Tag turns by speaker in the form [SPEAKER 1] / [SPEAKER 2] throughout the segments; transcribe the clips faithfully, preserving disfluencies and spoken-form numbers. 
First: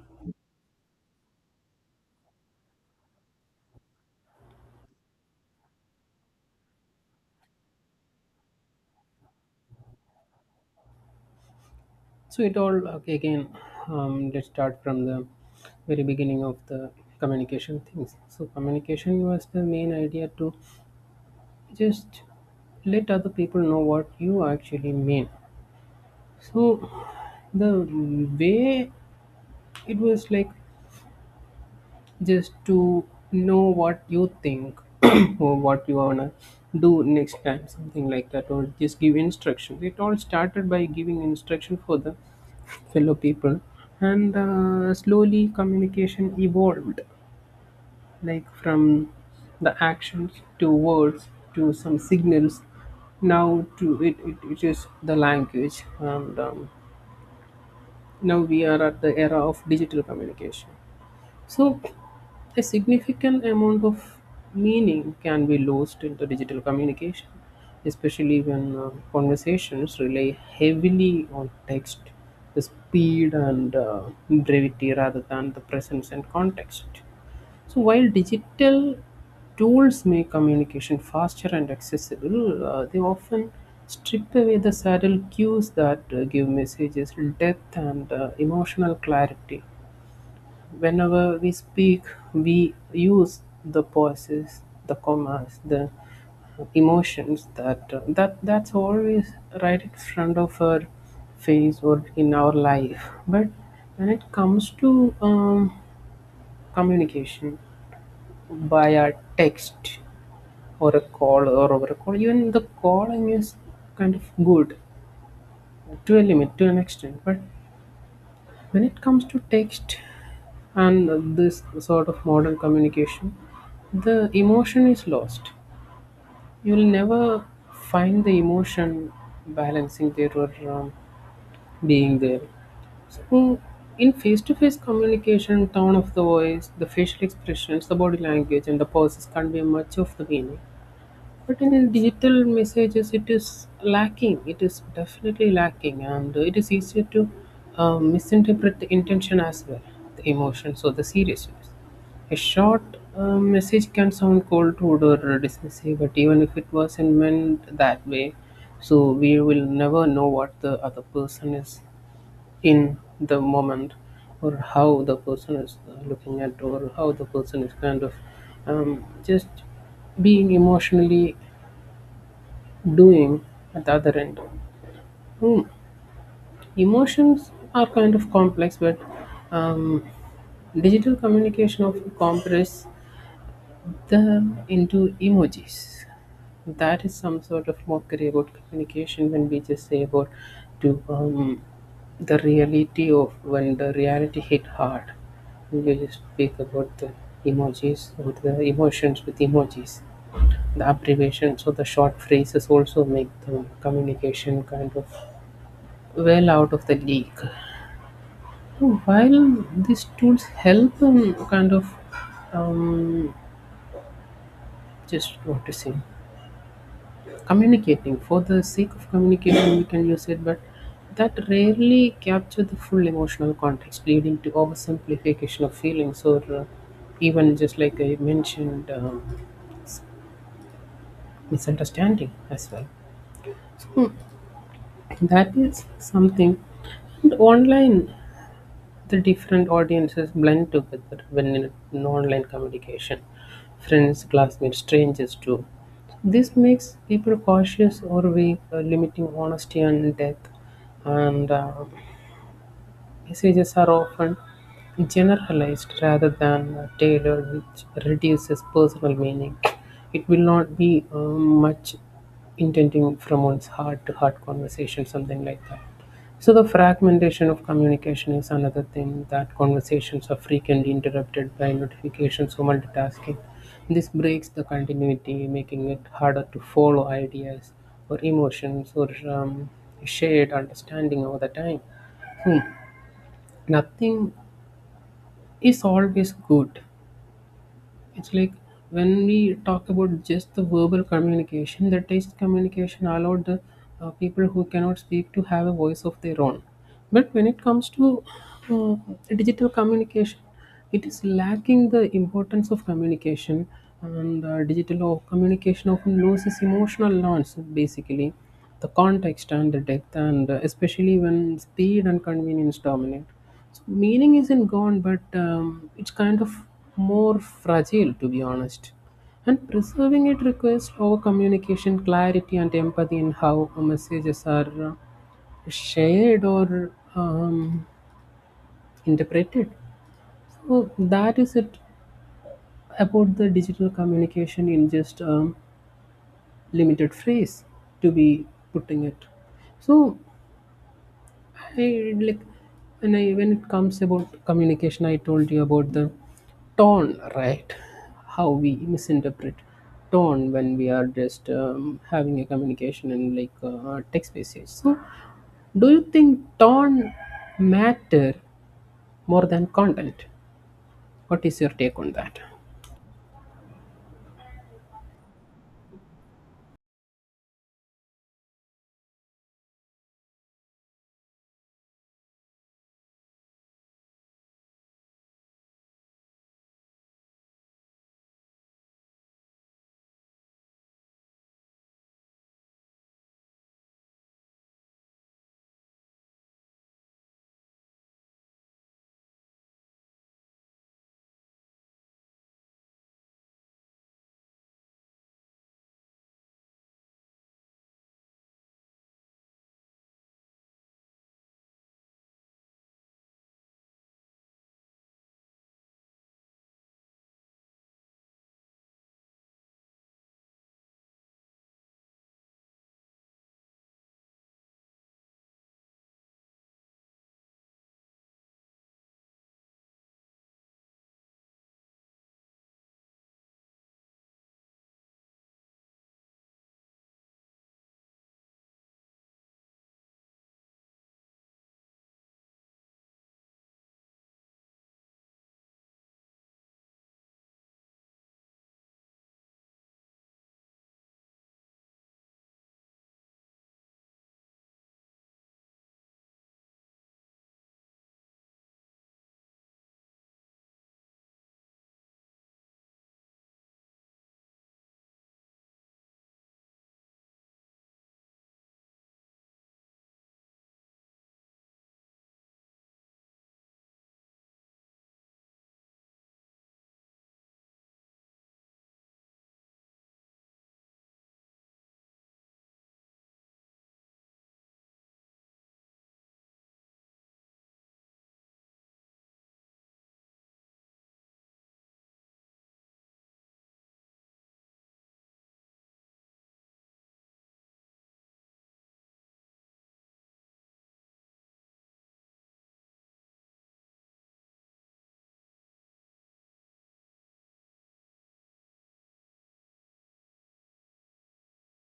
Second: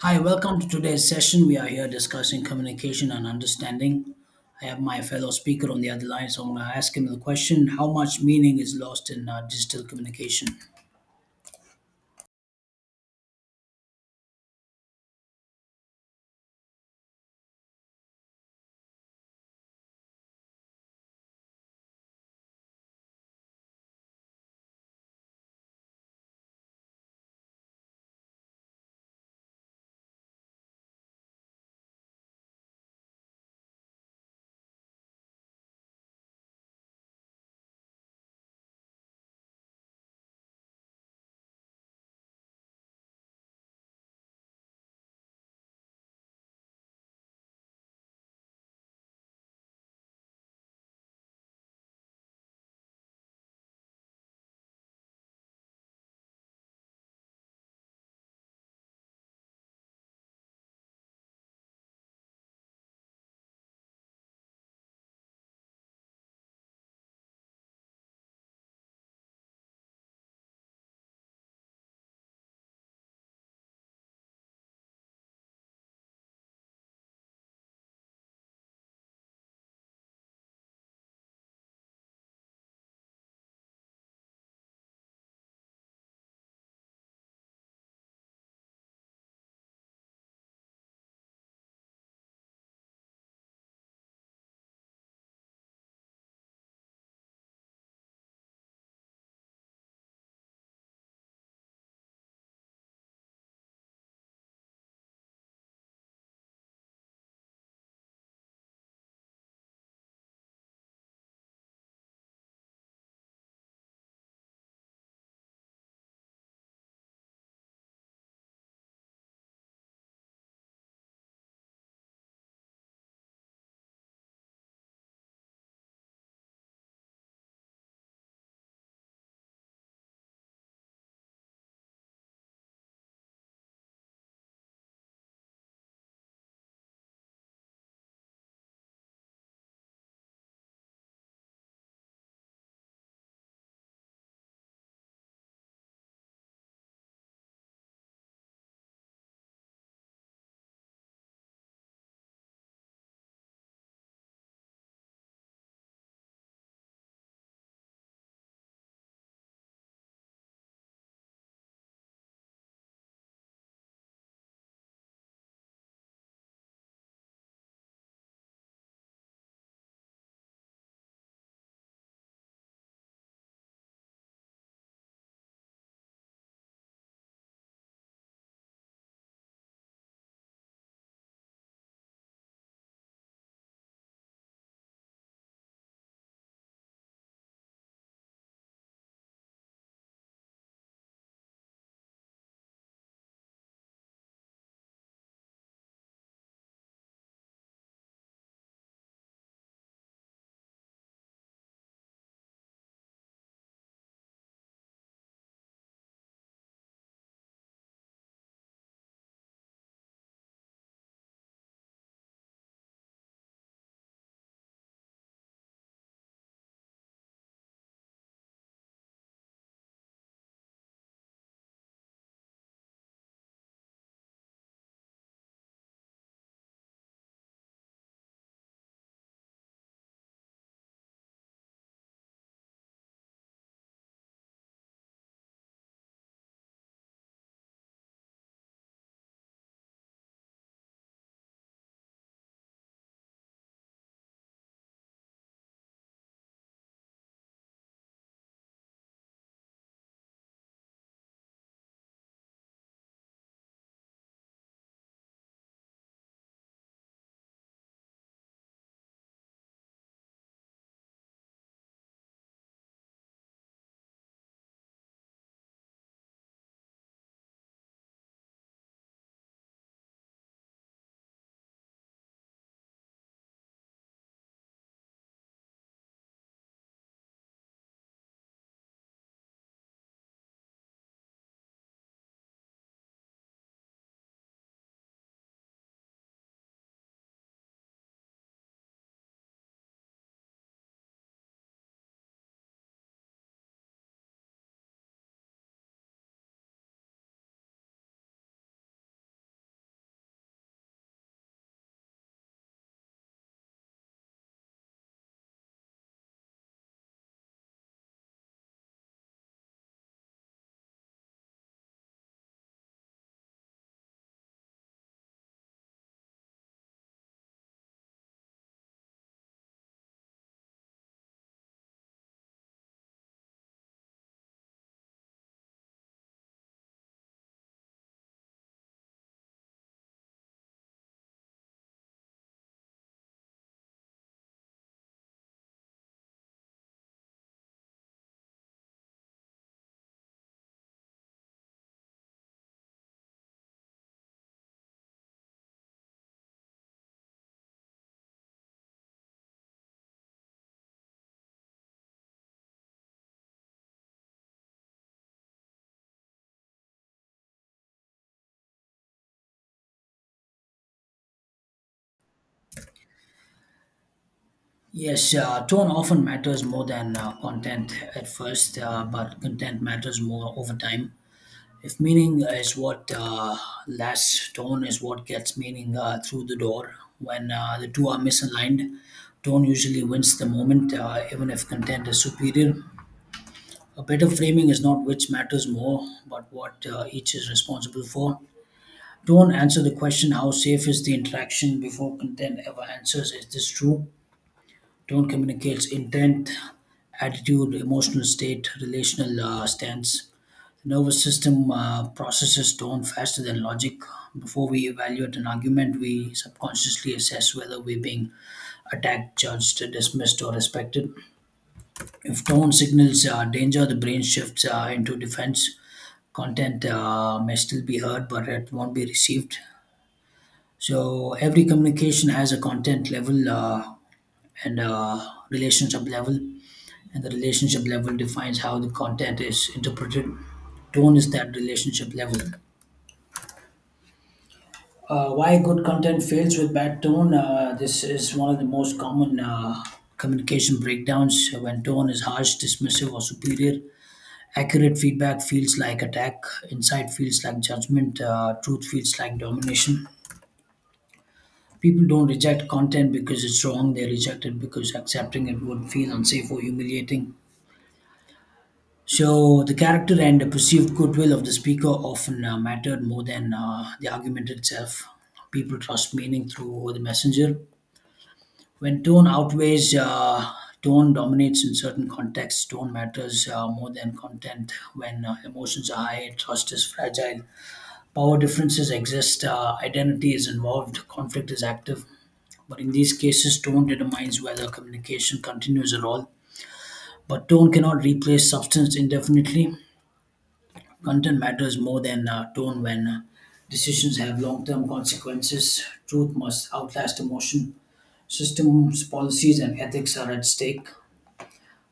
[SPEAKER 1] Hi, welcome to today's session. We are here discussing communication and understanding. I have my fellow speaker on the other line, so I'm going to ask him the question, how much meaning is lost in uh, digital communication?
[SPEAKER 2] So it all okay, again. Um, let's start from the very beginning of the communication things. So communication was the main idea to just let other people know what you actually mean. So the way it was like just to know what you think or what you wanna do next time, something like that, or just give instructions. It all started by giving instruction for the fellow people, and uh, slowly communication evolved like from the actions to words to some signals now to it, it, it is the language, and um, now we are at the era of digital communication. So a significant amount of meaning can be lost in the digital communication, especially when uh, conversations rely heavily on text, the speed and uh, brevity rather than the presence and context. So, while digital tools make communication faster and accessible, uh, they often strip away the subtle cues that uh, give messages depth and uh, emotional clarity. Whenever we speak, we use the pauses, the commas, the emotions that that that's always right in front of our face or in our life. But when it comes to um, communication by a text or a call or over a call, even the calling is kind of good to a limit, to an extent, but when it comes to text and this sort of modern communication, the emotion is lost. You'll never find the emotion balancing there, or um, being there. So in face-to-face communication, tone of the voice, the facial expressions, the body language, and the pauses convey much of the meaning, but in digital messages, it is lacking. It is definitely lacking, and it is easier to um, misinterpret the intention as well, the emotions or the seriousness. A short uh, message can sound cold, rude, or dismissive, but even if it wasn't meant that way, so we will never know what the other person is in the moment, or how the person is uh, looking at, or how the person is kind of um, just being emotionally doing at the other end. Hmm. Emotions are kind of complex, but um, digital communication of compress them into emojis. That is some sort of mockery about communication when we just say about to um, the reality of when the reality hit hard. You just speak about the emojis, about the emotions with emojis. The abbreviations or the short phrases also make the communication kind of well out of the league. So while these tools help in kind of um, just noticing, communicating for the sake of communicating, we can use it, but that rarely capture the full emotional context, leading to oversimplification of feelings, or uh, even just like I mentioned, um, misunderstanding as well. That is something. And online, the different audiences blend together when in in online communication. Friends, classmates, strangers too. This makes people cautious or weak, uh, limiting honesty and depth. And uh, messages are often generalized rather than tailored, which reduces personal meaning. It will not be uh, much intending from one's heart to heart conversation, something like that. So, the fragmentation of communication is another thing that conversations are frequently interrupted by notifications or multitasking. This breaks the continuity, making it harder to follow ideas or emotions or um, shared understanding over the time. Hmm, nothing is always good. It's like when we talk about just the verbal communication, the text communication allowed the uh, people who cannot speak to have a voice of their own. But when it comes to uh, digital communication, it is lacking the importance of communication, and uh, digital o- communication often loses emotional nuance, basically, the context and the depth, and uh, especially when speed and convenience dominate. So meaning isn't gone, but um, it's kind of more fragile, to be honest. And preserving it requires over communication, clarity, and empathy in how messages are uh, shared or um, interpreted. So that is it about the digital communication in just um, limited phrase, to be putting it. So I like when I when it comes about communication, I told you about the tone, right? How we misinterpret tone when we are just um, having a communication in like uh, text message. So, do you think tone matter more than content? What is your take on that?
[SPEAKER 1] Yes, uh, tone often matters more than uh, content at first, uh, but content matters more over time. If meaning is what uh, lasts, tone is what gets meaning uh, through the door. When uh, the two are misaligned, tone usually wins the moment, uh, even if content is superior. A better framing is not which matters more, but what uh, each is responsible for. Don't answer the question, how safe is the interaction, before content ever answers, is this true? Don't communicate intent, attitude, emotional state, relational uh, stance. The nervous system uh, processes tone faster than logic. Before we evaluate an argument, we subconsciously assess whether we're being attacked, judged, dismissed, or respected. If tone signals uh, danger, the brain shifts uh, into defense. Content uh, may still be heard, but it won't be received. So every communication has a content level uh, and a relationship level, and the relationship level defines how the content is interpreted. Tone is that relationship level. Uh, why good content fails with bad tone? Uh, this is one of the most common uh, communication breakdowns when tone is harsh, dismissive, or superior. Accurate feedback feels like attack, insight feels like judgment, uh, truth feels like domination. People don't reject content because it's wrong, they reject it because accepting it would feel unsafe or humiliating. So, the character and the perceived goodwill of the speaker often uh, mattered more than uh, the argument itself. People trust meaning through the messenger. When tone outweighs, uh, tone dominates in certain contexts, tone matters uh, more than content. When uh, emotions are high, trust is fragile. Power differences exist, uh, identity is involved, conflict is active. But in these cases, tone determines whether communication continues at all. But tone cannot replace substance indefinitely. Content matters more than uh, tone when uh, decisions have long term consequences. Truth must outlast emotion. Systems, policies, and ethics are at stake.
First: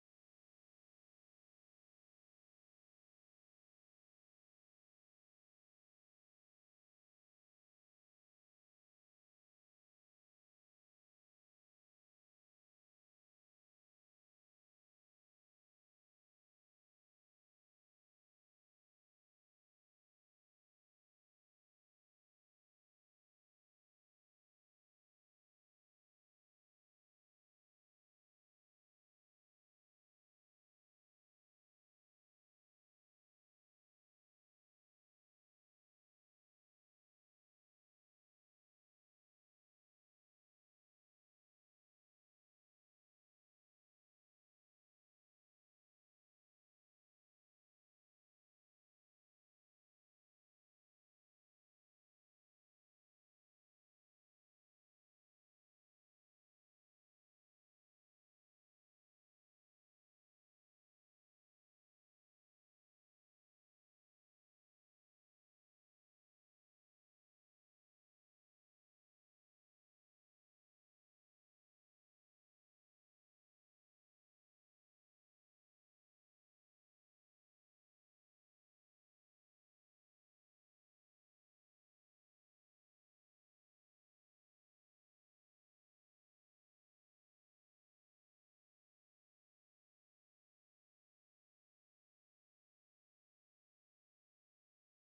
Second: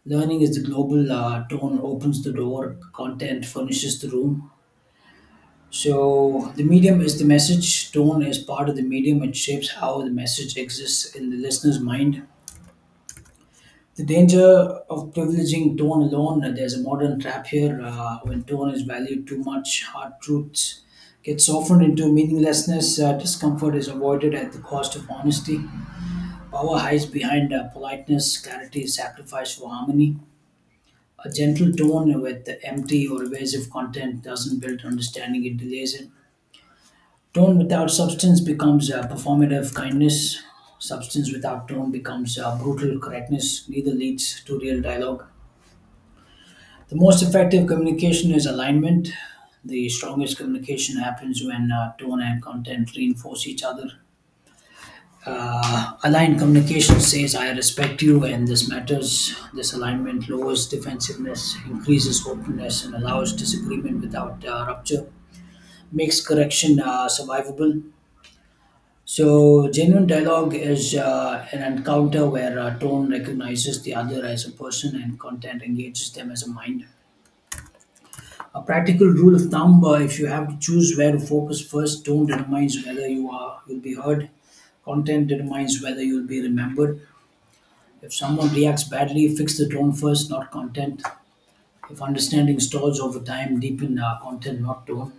[SPEAKER 1] Learning is the global uh, tone, opens the door, content furnishes the room. So the medium is the message. Tone is part of the medium. It shapes how the message exists in the listener's mind. The danger of privileging tone alone. uh, There's a modern trap here. Uh, when tone is valued too much, hard truths get softened into meaninglessness. Uh, discomfort is avoided at the cost of honesty. Power hides behind uh, politeness. Clarity is sacrificed for harmony. A gentle tone with empty or evasive content doesn't build understanding. It delays it. Tone without substance becomes uh, performative kindness. Substance without tone becomes uh, brutal correctness. Neither leads to real dialogue. The most effective communication is alignment. The strongest communication happens when uh, tone and content reinforce each other. Uh, aligned communication says, I respect you and this matters. This alignment lowers defensiveness, increases openness, and allows disagreement without uh, rupture, makes correction uh, survivable. So, genuine dialogue is uh, an encounter where a tone recognizes the other as a person and content engages them as a mind. A practical rule of thumb: uh, if you have to choose where to focus first, tone determines whether you are you'll be heard. Content determines whether you'll be remembered. If someone reacts badly, fix the tone first, not content. If understanding stalls over time, deepen uh, content, not tone.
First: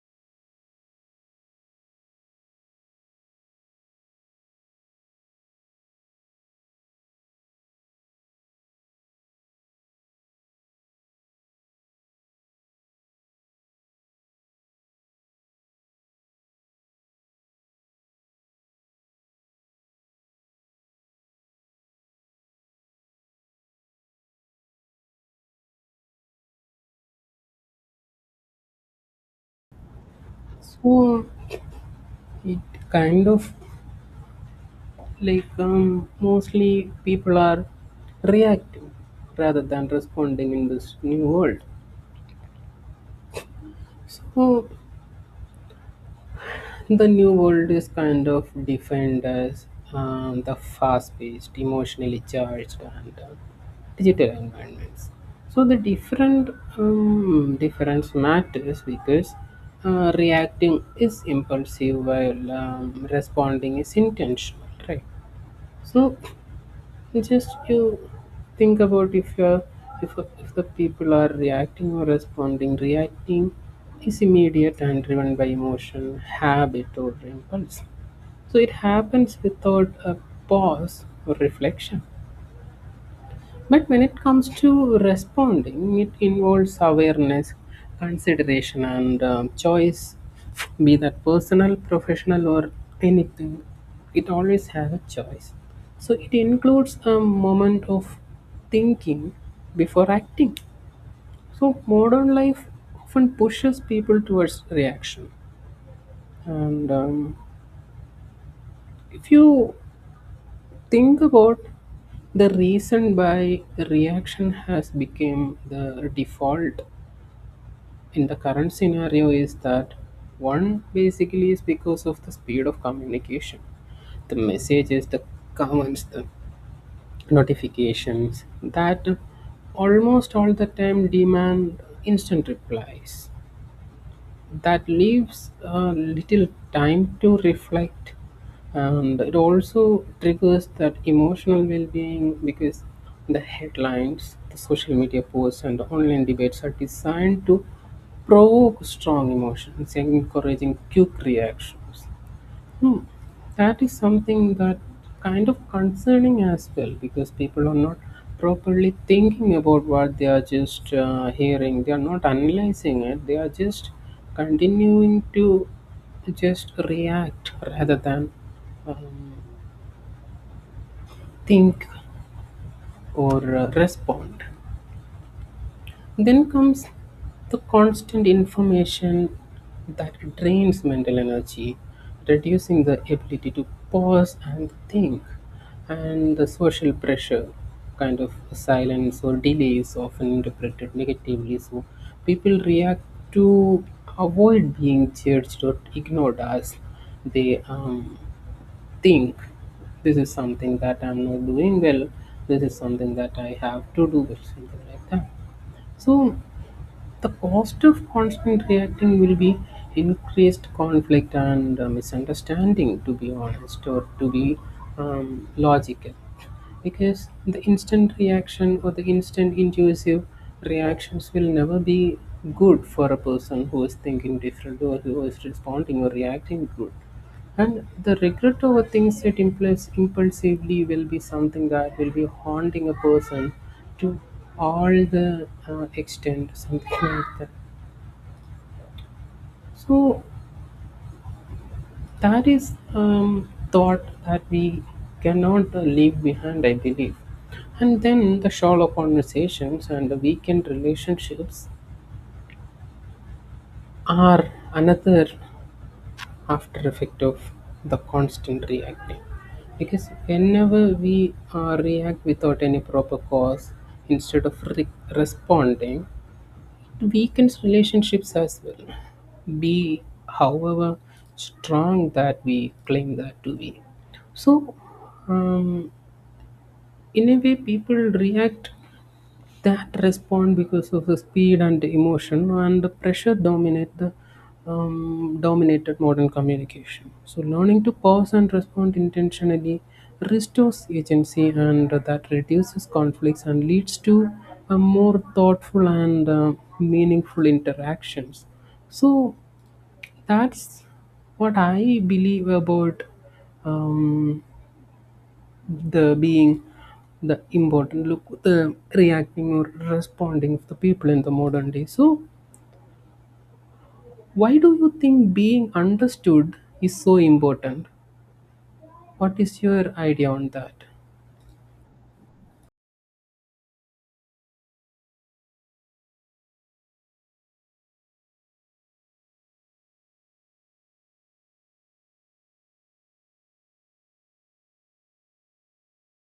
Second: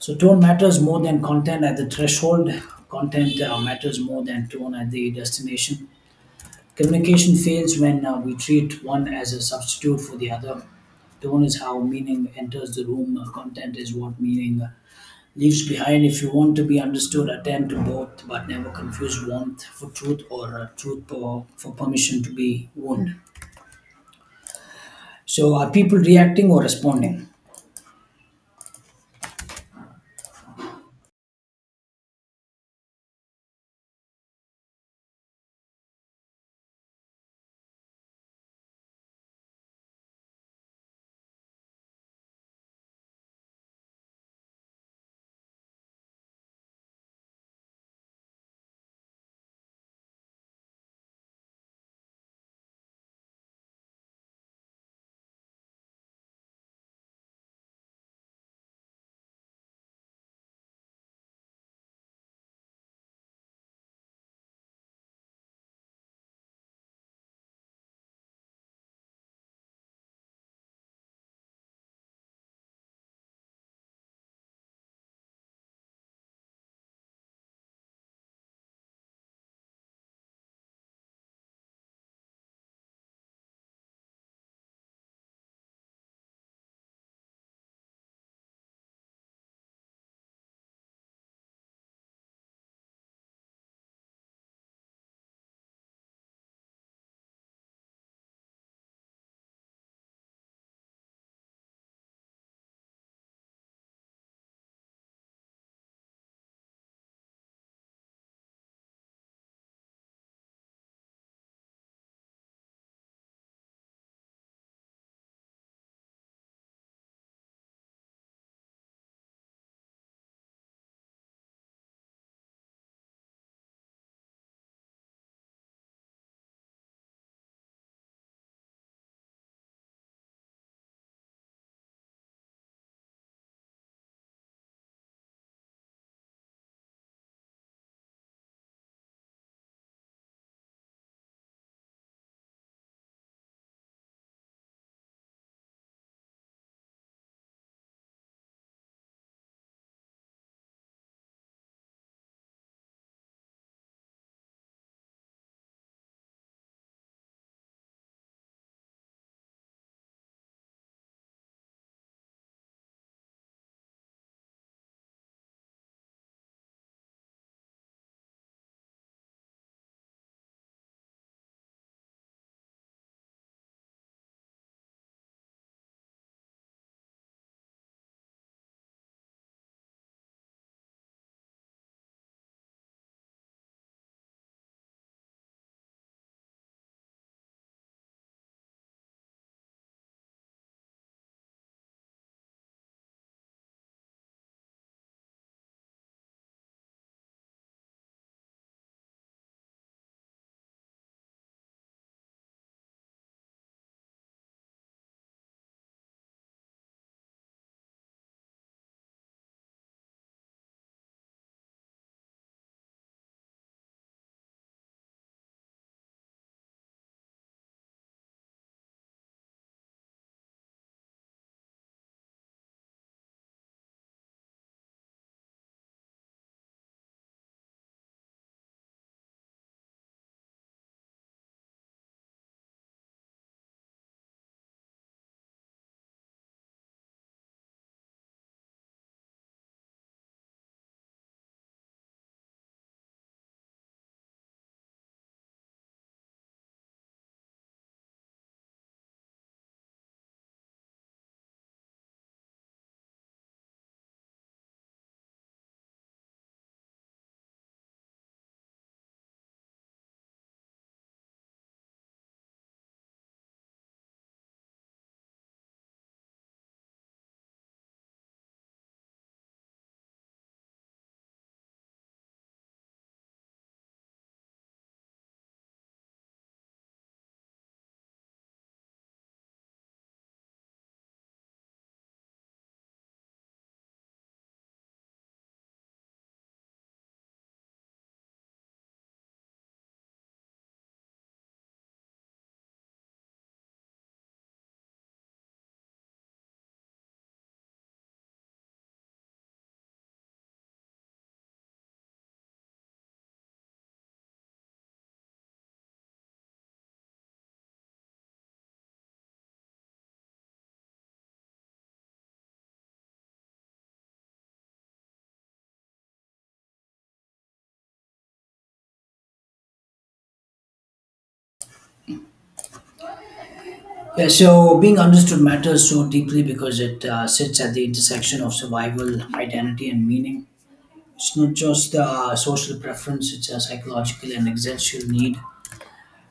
[SPEAKER 1] So tone matters more than content at the threshold. Content uh, matters more than tone at the destination. Communication fails when uh, we treat one as a substitute for the other. Tone is how meaning enters the room, uh, content is what meaning uh, leaves behind. If you want to be understood, attend to both, but never confuse warmth for truth or uh, truth for, for permission to be wound. So, are people reacting or responding?
[SPEAKER 2] So it kind of like um, mostly people are reacting rather than responding in this new world. So the new world is kind of defined as um, the fast-paced, emotionally charged, and uh, digital environments. So the different um, difference matters because uh, reacting is impulsive, while um, responding is intentional, right? So it's just you think about if you're if, if the people are reacting or responding. Reacting is immediate and driven by emotion, habit, or impulse. So it happens without a pause or reflection. But when it comes to responding, it involves awareness, consideration, and um, choice, be that personal, professional, or anything. It always has a choice. So it includes a moment of thinking before acting. So modern life often pushes people towards reaction. And um, if you think about the reason why reaction has become the default in the current scenario is that one basically is because of the speed of communication, the messages, the comments, the notifications that almost all the time demand instant replies, that leaves uh, little time to reflect, and it also triggers that emotional well-being because the headlines, the social media posts, and the online debates are designed to provoke strong emotions, encouraging quick reactions. Hmm. That is something that kind of concerning as well because people are not properly thinking about what they are just uh, hearing. They are not analyzing it. They are just continuing to just react rather than um, think, or uh, respond. Then comes the constant information that drains mental energy, reducing the ability to pause and think, and the social pressure, kind of silence or delay, is often interpreted negatively. So people react to avoid being judged or ignored, as they um, think this is something that I'm not doing well, this is something that I have to do, or something like that. So the cost of constant reacting will be increased conflict and uh, misunderstanding, to be honest, or to be um, logical. Because the instant reaction or the instant intuitive reactions will never be good for a person who is thinking different or who is responding or reacting good. And the regret over things that impulse impulsively will be something that will be haunting a person to all the uh, extent, something like that. So that is um, thought that we cannot uh, leave behind, I believe. And then the shallow conversations and the weekend relationships are another after effect of the constant reacting. Because whenever we uh, react without any proper cause, instead of re- responding, weakens relationships as well. Be however strong that we claim that to be. So, um, in a way, people react that respond because of the speed and emotion, and the pressure dominate the um, dominated modern communication. So learning to pause and respond intentionally restores agency, and that reduces conflicts and leads to a more thoughtful and uh, meaningful interactions. So that's what I believe about um, the being the important look, the reacting or responding of the people in the modern day. So why do you think being understood is so important? What is your idea on that?
[SPEAKER 1] Yeah, so being understood matters so deeply because it uh, sits at the intersection of survival, identity, and meaning. It's not just uh, social preference, it's a psychological and existential need.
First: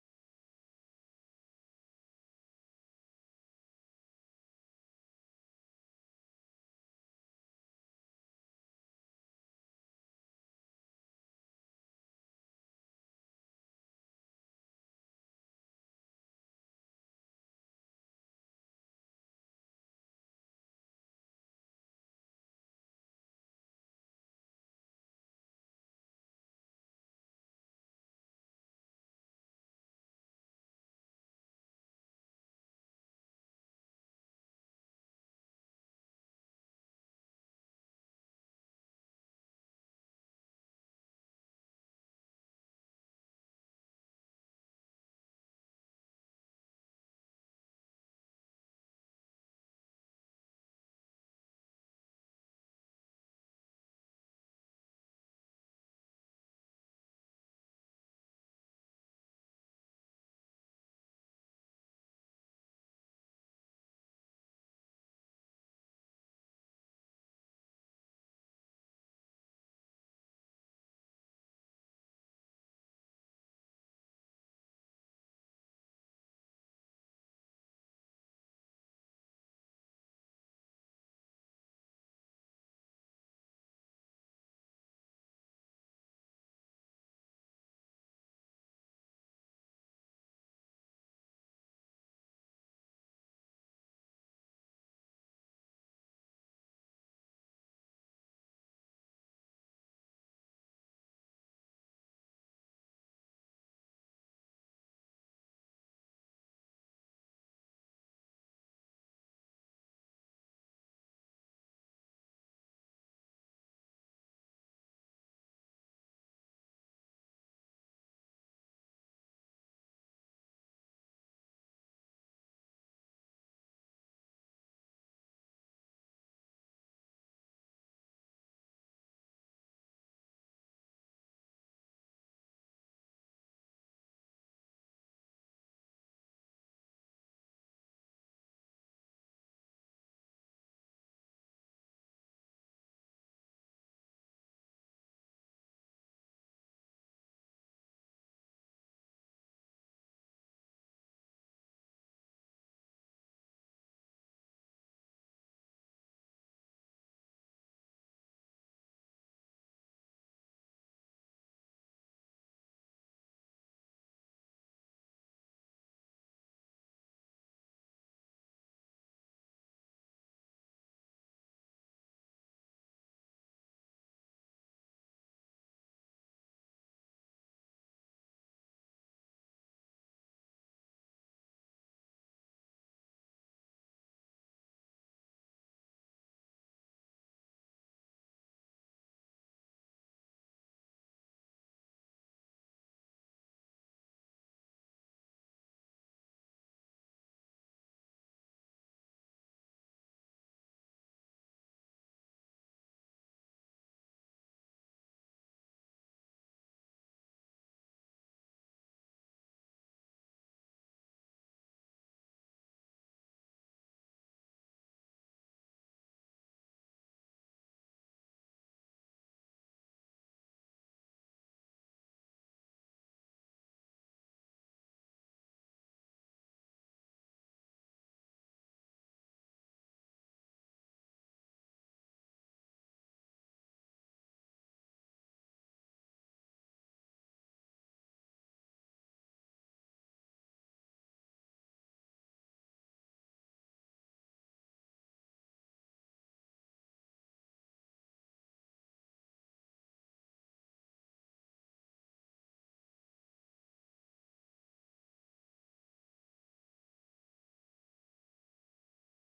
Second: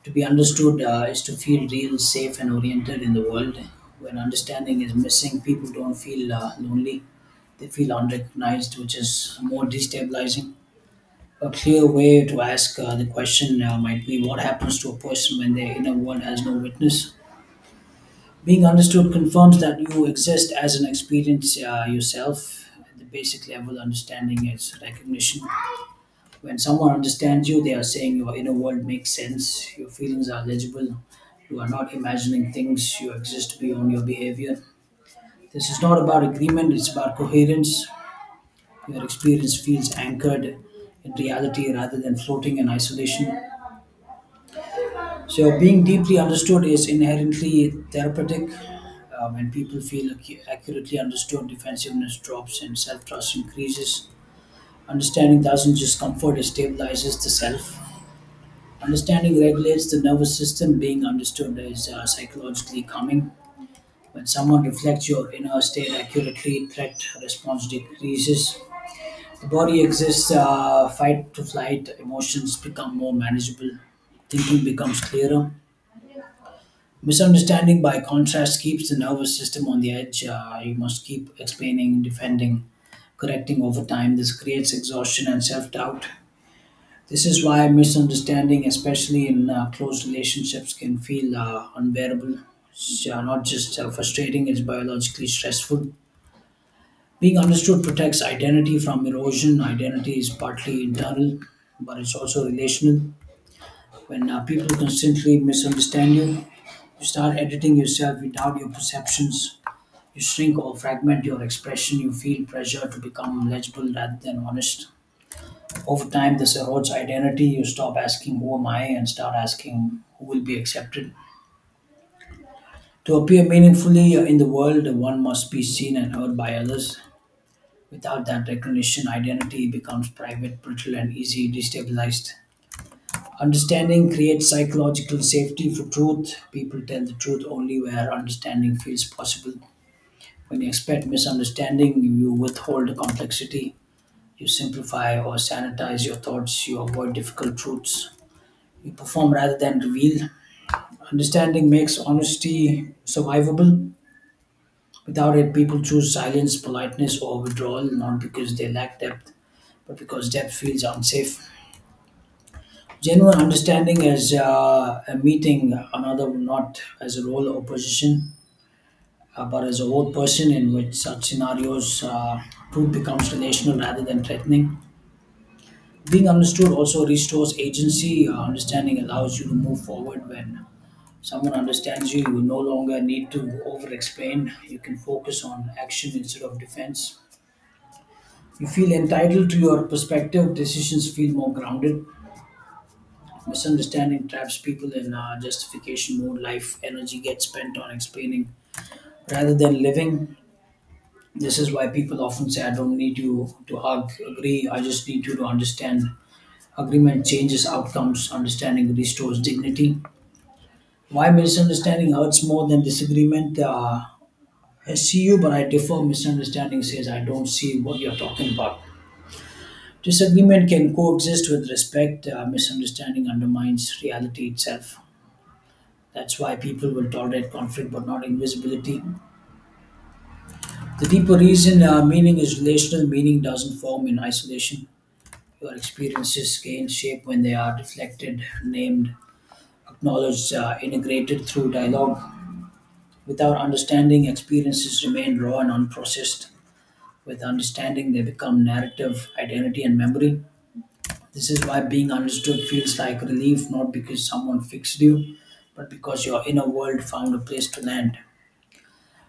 [SPEAKER 1] To be understood uh, is to feel real, safe, and oriented in the world. When understanding is missing, people don't feel uh, lonely, they feel unrecognized, which is more destabilizing. A clear way to ask uh, the question uh, might be, what happens to a person when their inner world has no witness? Being understood confirms that you exist as an experience uh, yourself. At the basic level, understanding is recognition. When someone understands you, they are saying your inner world makes sense, your feelings are legible, you are not imagining things, you exist beyond your behavior. This is not about agreement, it's about coherence. Your experience feels anchored in reality rather than floating in isolation. So, being deeply understood is inherently therapeutic. Uh, when people feel ac- accurately understood, defensiveness drops and self trust increases. Understanding doesn't just comfort, it stabilizes the self. Understanding regulates the nervous system. Being understood is uh, psychologically calming. When someone reflects your inner state accurately, threat response decreases. The body exists, uh, fight to flight, emotions become more manageable, thinking becomes clearer. Misunderstanding, by contrast, keeps the nervous system on the edge. Uh, you must keep explaining, defending, correcting over time. This creates exhaustion and self doubt. This is why misunderstanding, especially in uh, close relationships, can feel uh, unbearable. It's uh, not just uh, frustrating, it's biologically stressful. Being understood protects identity from erosion. Identity is partly internal, but it's also relational. When uh, people constantly misunderstand you, you start editing yourself without your perceptions. You shrink or fragment your expression. You feel pressure to become legible rather than honest. Over time, this erodes identity. You stop asking, who am I? And start asking, who will be accepted? To appear meaningfully in the world, one must be seen and heard by others. Without that recognition, identity becomes private, brittle, and easily destabilized. Understanding creates psychological safety for truth. People tell the truth only where understanding feels possible. When you expect misunderstanding, you withhold complexity. You simplify or sanitize your thoughts. You avoid difficult truths. We perform rather than reveal. Understanding makes honesty survivable. Without it, people choose silence, politeness, or withdrawal, not because they lack depth, but because depth feels unsafe. Genuine understanding as uh, a meeting another, not as a role or position, uh, but as a whole person, in which such scenarios, uh, truth becomes relational rather than threatening. Being understood also restores agency. Uh, understanding allows you to move forward. When someone understands you, you no longer need to over explain. You can focus on action instead of defense. You feel entitled to your perspective, decisions feel more grounded. Misunderstanding traps people in uh, justification mode. Life energy gets spent on explaining rather than living. This is why people often say, I don't need you to hug, agree, I just need you to understand. Agreement changes outcomes, understanding restores dignity. Why misunderstanding hurts more than disagreement? Uh, I see you, but I differ. Misunderstanding says, I don't see what you're talking about. Disagreement can coexist with respect. Uh, misunderstanding undermines reality itself. That's why people will tolerate conflict but not invisibility. The deeper reason uh, meaning is relational, meaning doesn't form in isolation. Your experiences gain shape when they are reflected, named, acknowledged, uh, integrated through dialogue. Without understanding, experiences remain raw and unprocessed. With understanding, they become narrative, identity, and memory. This is why being understood feels like relief, not because someone fixed you, but because your inner world found a place to land.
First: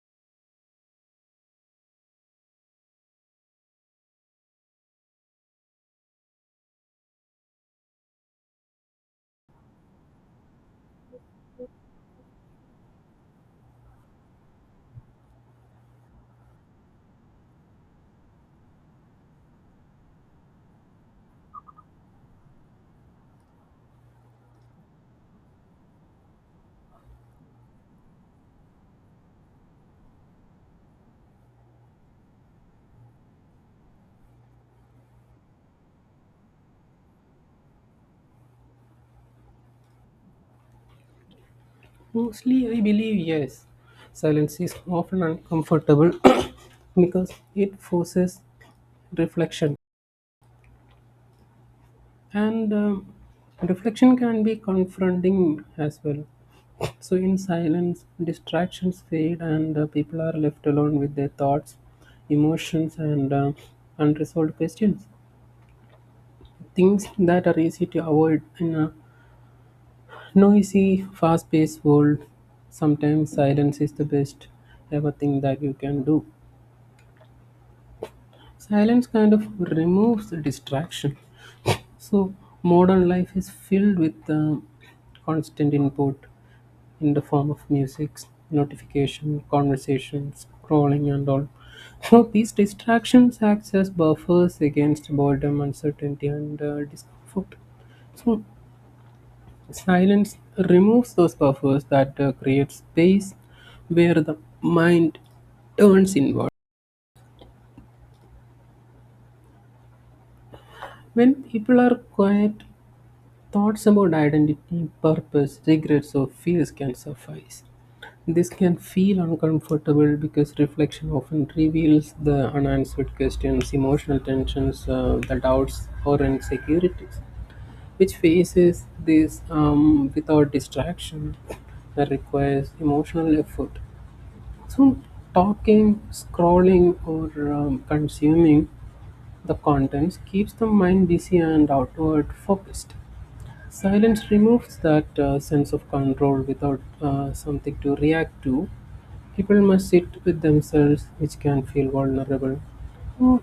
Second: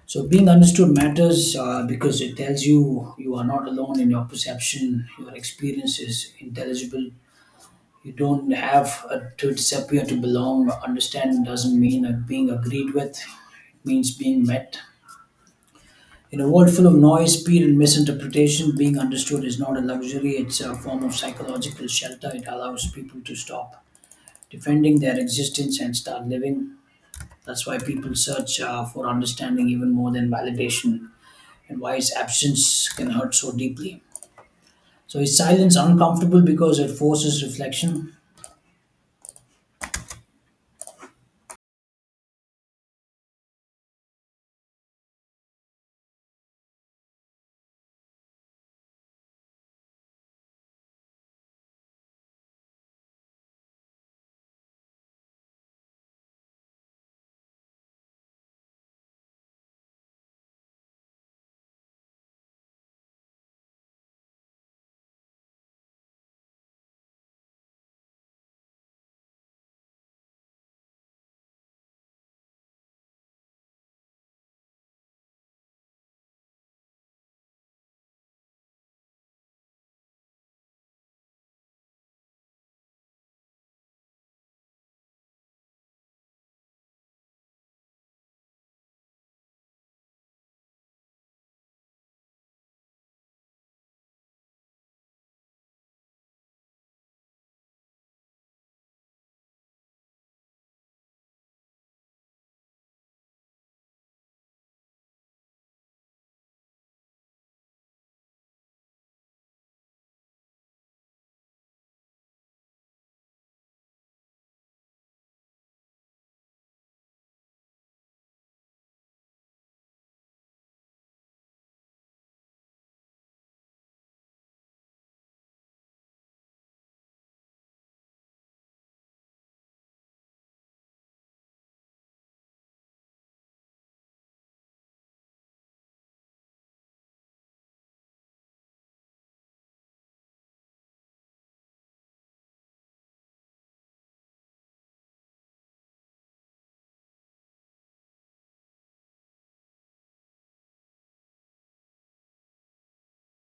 [SPEAKER 1] So, being understood matters uh, because it tells you you are not alone in your perception, your experience is intelligible. You don't have uh, to disappear to belong. Understanding doesn't mean uh, being agreed with, it means being met. In a world full of noise, speed, and misinterpretation, being understood is not a luxury, it's a form of psychological shelter. It allows people to stop defending their existence and start living. That's why people search uh, for understanding even more than validation, and why its absence can hurt so deeply. So, is silence uncomfortable because it forces reflection?
[SPEAKER 2] Mostly I believe yes, silence is often uncomfortable because it forces reflection, and um, reflection can be confronting as well. So, in silence, distractions fade, and uh, people are left alone with their thoughts, emotions, and uh, unresolved questions. Things that are easy to avoid in a noisy, fast paced world. Sometimes silence is the best ever thing that you can do. Silence kind of removes the distraction. So, modern life is filled with uh, constant input in the form of music, notification, conversations, scrolling, and all. So these distractions act as buffers against boredom, uncertainty, and uh, discomfort. So silence removes those buffers that uh, create space where the mind turns inward. When people are quiet, thoughts about identity, purpose, regrets, or fears can suffice. This can feel uncomfortable because reflection often reveals the unanswered questions, emotional tensions, uh, the doubts, or insecurities, which faces this um, without distraction that requires emotional effort. So, talking, scrolling, or um, consuming the contents keeps the mind busy and outward focused. Silence removes that uh, sense of control without uh, something to react to. People must sit with themselves, which can feel vulnerable. So,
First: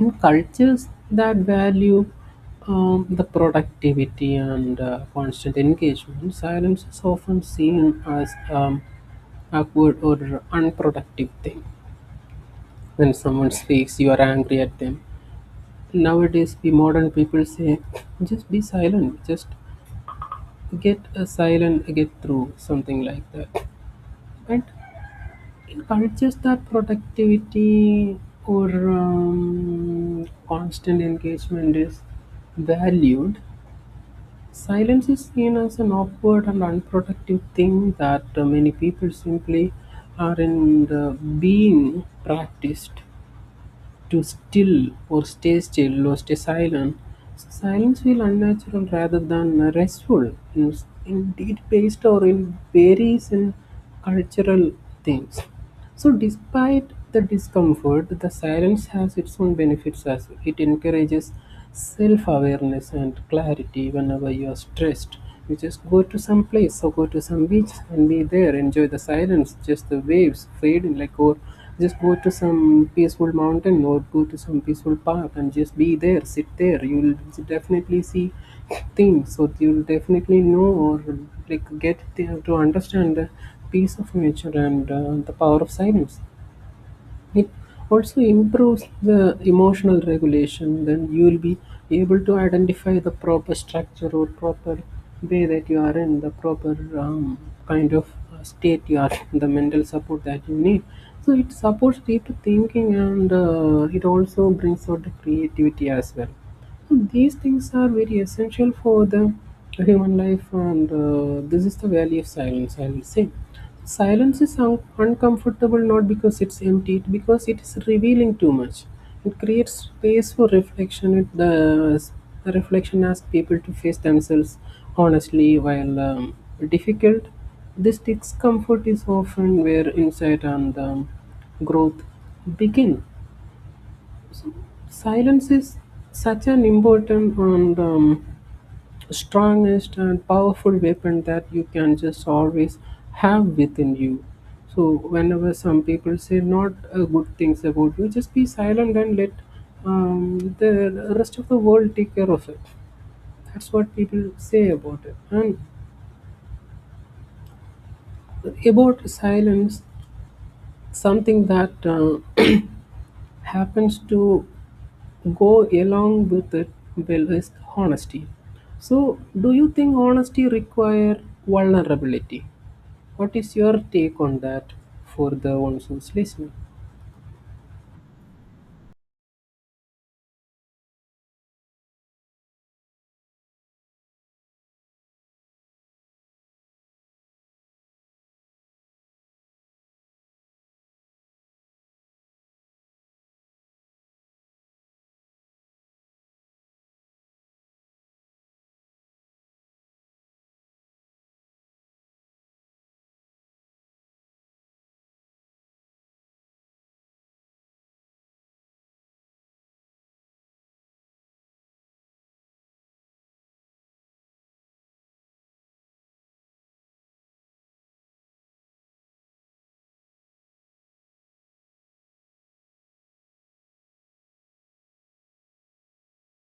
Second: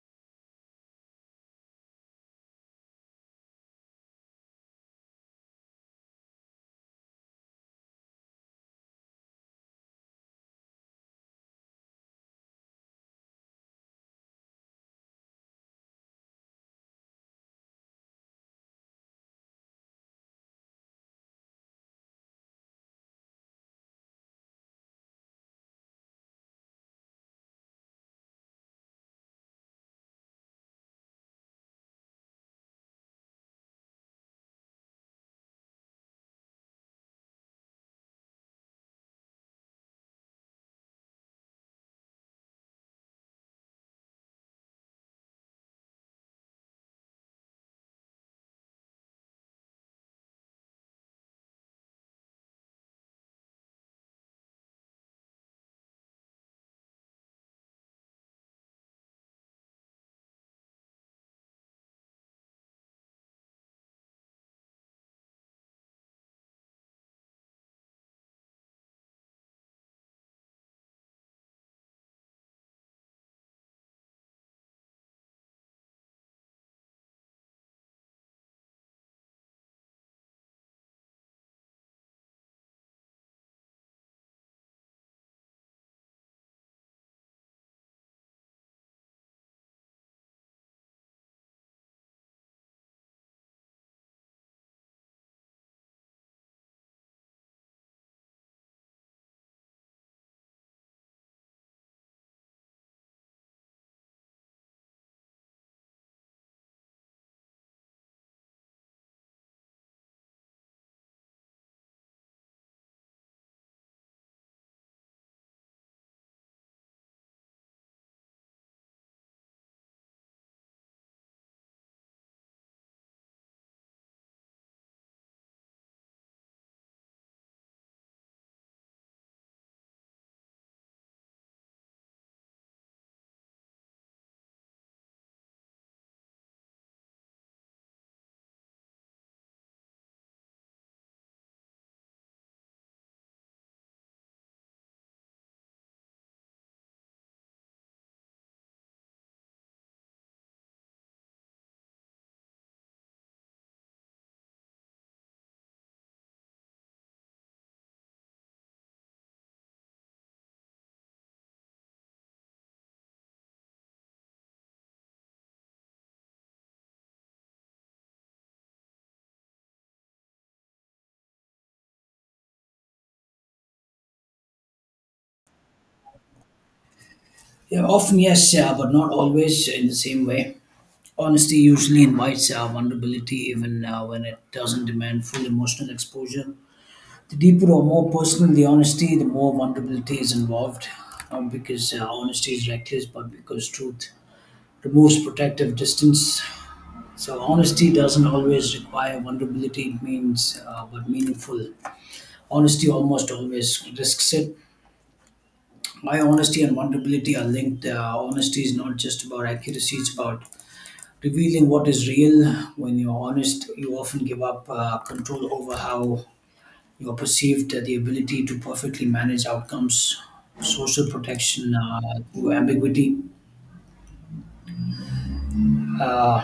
[SPEAKER 2] in cultures that value um, the productivity and uh, constant engagement, silence is often seen as um, awkward or unproductive thing. When someone speaks, you are angry at them. Nowadays, we modern people say, just be silent, just get a silent get through something like that, and encourages that productivity or um, constant engagement is valued. Silence is seen as an awkward and unproductive thing that uh, many people simply aren't uh, being practiced to still, or stay still or stay silent, silence feels unnatural rather than restful. In- Indeed, based or in varies in cultural things. So, despite the discomfort, the silence has its own benefits as well. It encourages self awareness and clarity whenever you are stressed. You just go to some place, so go to some beach and be there, enjoy the silence, just the waves fading, like, or just go to some peaceful mountain or go to some peaceful park and just be there, sit there. You'll definitely see things, so you'll definitely know or like get the, to understand the peace of nature and uh, the power of silence. It also improves the emotional regulation. Then you will be able to identify the proper structure or proper way that you are in, the proper um, kind of uh, state you are in, the mental support that you need. So it supports deep thinking, and uh, it also brings out the creativity as well. So, these things are very essential for the human life, and uh, this is the value of silence. I will say, silence is un- uncomfortable not because it's empty, it because it is revealing too much. It creates space for reflection. It does. The reflection asks people to face themselves honestly, while um, difficult. This discomfort is often where insight and um, growth begin. Silence is such an important and um, strongest and powerful weapon that you can just always have within you. So, whenever some people say not uh, good things about you, just be silent and let um, the rest of the world take care of it. That's what people say about it. And about silence, something that uh, happens to go along with it well is honesty. So, do you think honesty require vulnerability? What is your take on that for the ones who's listening?
[SPEAKER 1] Yeah, often, yes, yeah, but not always in the same way. Honesty usually invites uh, vulnerability, even uh, when it doesn't demand full emotional exposure. The deeper or more personal the honesty, the more vulnerability is involved. Not because uh, honesty is reckless, but because truth removes protective distance. So honesty doesn't always require vulnerability. It means, uh, but meaningful. Honesty almost always risks it. Why honesty and vulnerability are linked. Uh, honesty is not just about accuracy; it's about revealing what is real. When you're honest, you often give up uh, control over how you are perceived uh, the ability to perfectly manage outcomes, social protection uh, through ambiguity. Uh,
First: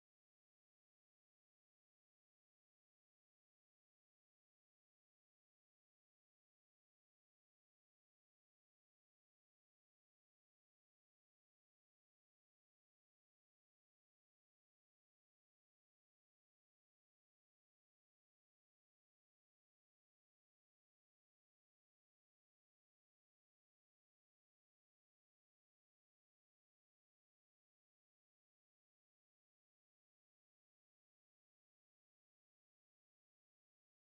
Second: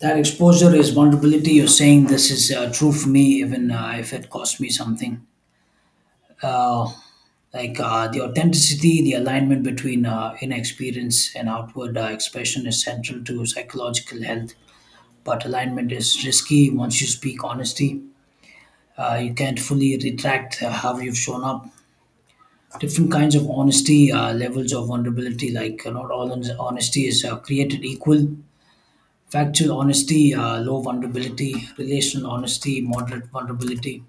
[SPEAKER 1] that exposure is vulnerability. You're saying this is uh, true for me, even uh, if it cost me something. Uh, like uh, the authenticity, the alignment between uh, inner experience and outward uh, expression is central to psychological health. But alignment is risky once you speak honesty. Uh, you can't fully retract uh, how you've shown up different kinds of honesty, uh, levels of vulnerability. Like uh, not all hon- honesty is uh, created equal. Factual honesty, uh, low vulnerability. Relational honesty, moderate vulnerability.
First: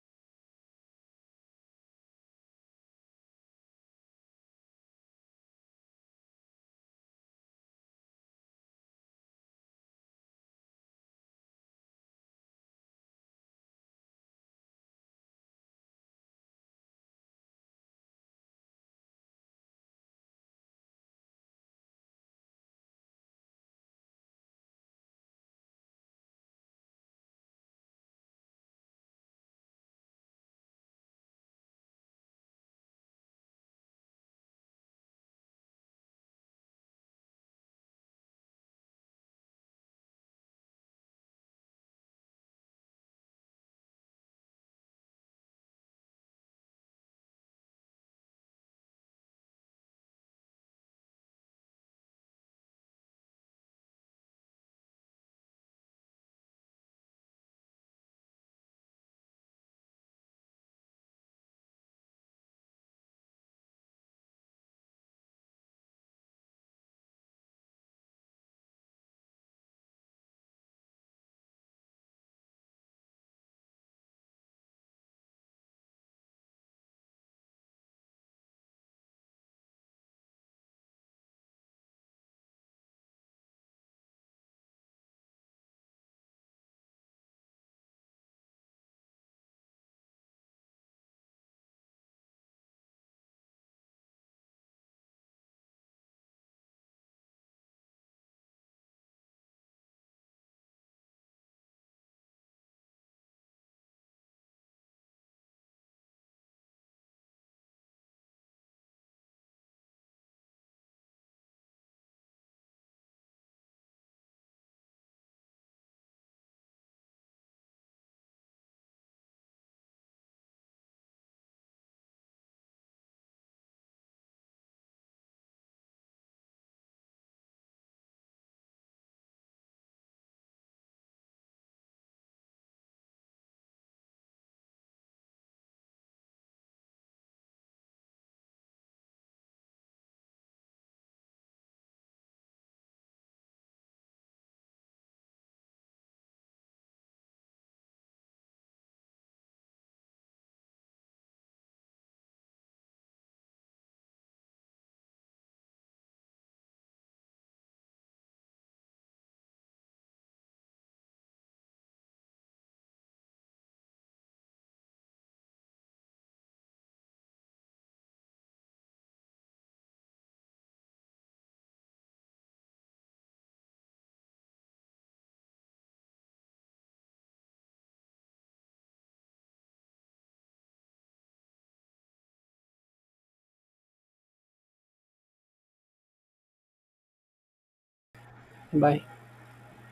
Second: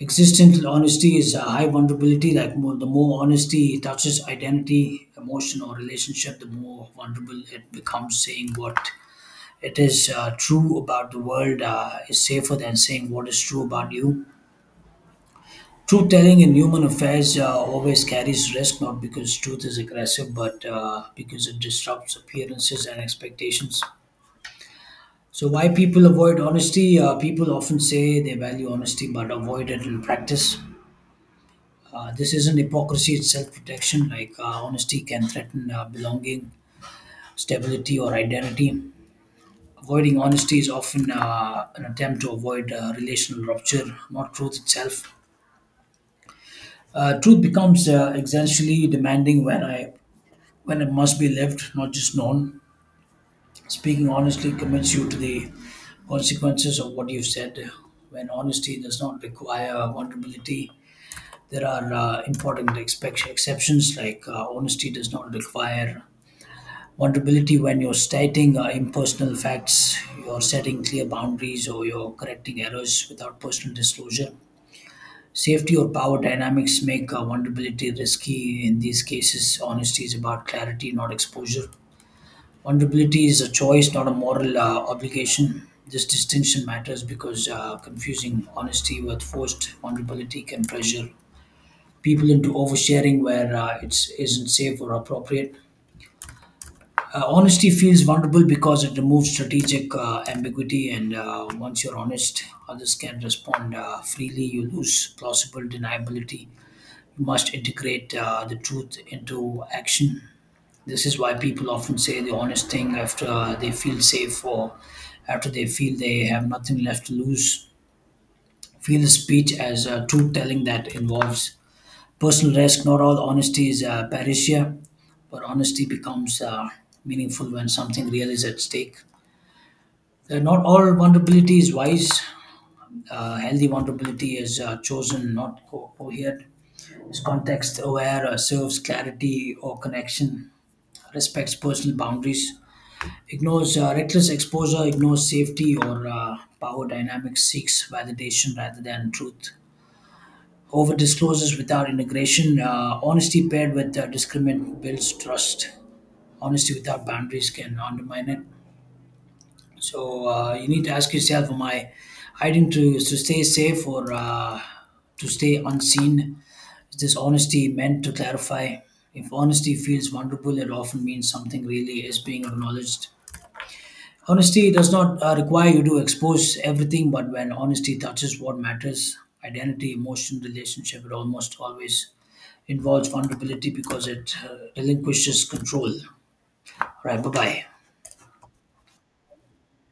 [SPEAKER 1] Existential honesty is uh, high vulnerability. Like more, the more honesty touches identity, emotion, or relationship, the more vulnerable it becomes. Saying what it is uh, true about the world uh, is safer than saying what is true about you. Truth telling in human affairs uh, always carries risk, not because truth is aggressive, but uh, because it disrupts appearances and expectations. So, why people avoid honesty? Uh, people often say they value honesty but avoid it in practice. Uh, this isn't hypocrisy, it's self protection. Like, uh, honesty can threaten uh, belonging, stability, or identity. Avoiding honesty is often uh, an attempt to avoid uh, relational rupture, not truth itself. Uh, truth becomes uh, existentially demanding when I when it must be left, not just known. Speaking honestly commits you to the consequences of what you've said. When honesty does not require vulnerability, there are uh, important expect- exceptions, like uh, honesty does not require vulnerability when you're stating uh, impersonal facts, you're setting clear boundaries, or you're correcting errors without personal disclosure. Safety or power dynamics make uh, vulnerability risky. In these cases, honesty is about clarity, not exposure. Vulnerability is a choice, not a moral uh, obligation. This distinction matters because uh, confusing honesty with forced vulnerability can pressure people into oversharing where uh, it isn't safe or appropriate. Uh, honesty feels vulnerable because it removes strategic uh, ambiguity, and uh, once you're honest, others can respond uh, freely. You lose plausible deniability. You must integrate uh, the truth into action. This is why people often say the honest thing after uh, they feel safe or after they feel they have nothing left to lose. Feel the speech as uh, truth telling that involves personal risk. Not all honesty is uh, parousia, but honesty becomes uh, meaningful when something real is at stake. Uh, not all vulnerability is wise. Uh, healthy vulnerability is uh, chosen, not co- cohered. It's context aware, uh, serves clarity or connection, respects personal boundaries. Ignores uh, reckless exposure, ignores safety or uh, power dynamics, seeks validation rather than truth. Over discloses without integration. Uh, honesty paired with uh, discriminant builds trust. Honesty without boundaries can undermine it. So uh, you need to ask yourself: Am I hiding to to stay safe or uh, to stay unseen? Is this honesty meant to clarify? If honesty feels vulnerable, it often means something really is being acknowledged. Honesty does not uh, require you to expose everything, but when honesty touches what matters identity, emotion, relationship it almost always involves vulnerability because it uh, relinquishes control. Right, bye bye.
[SPEAKER 2] Bye.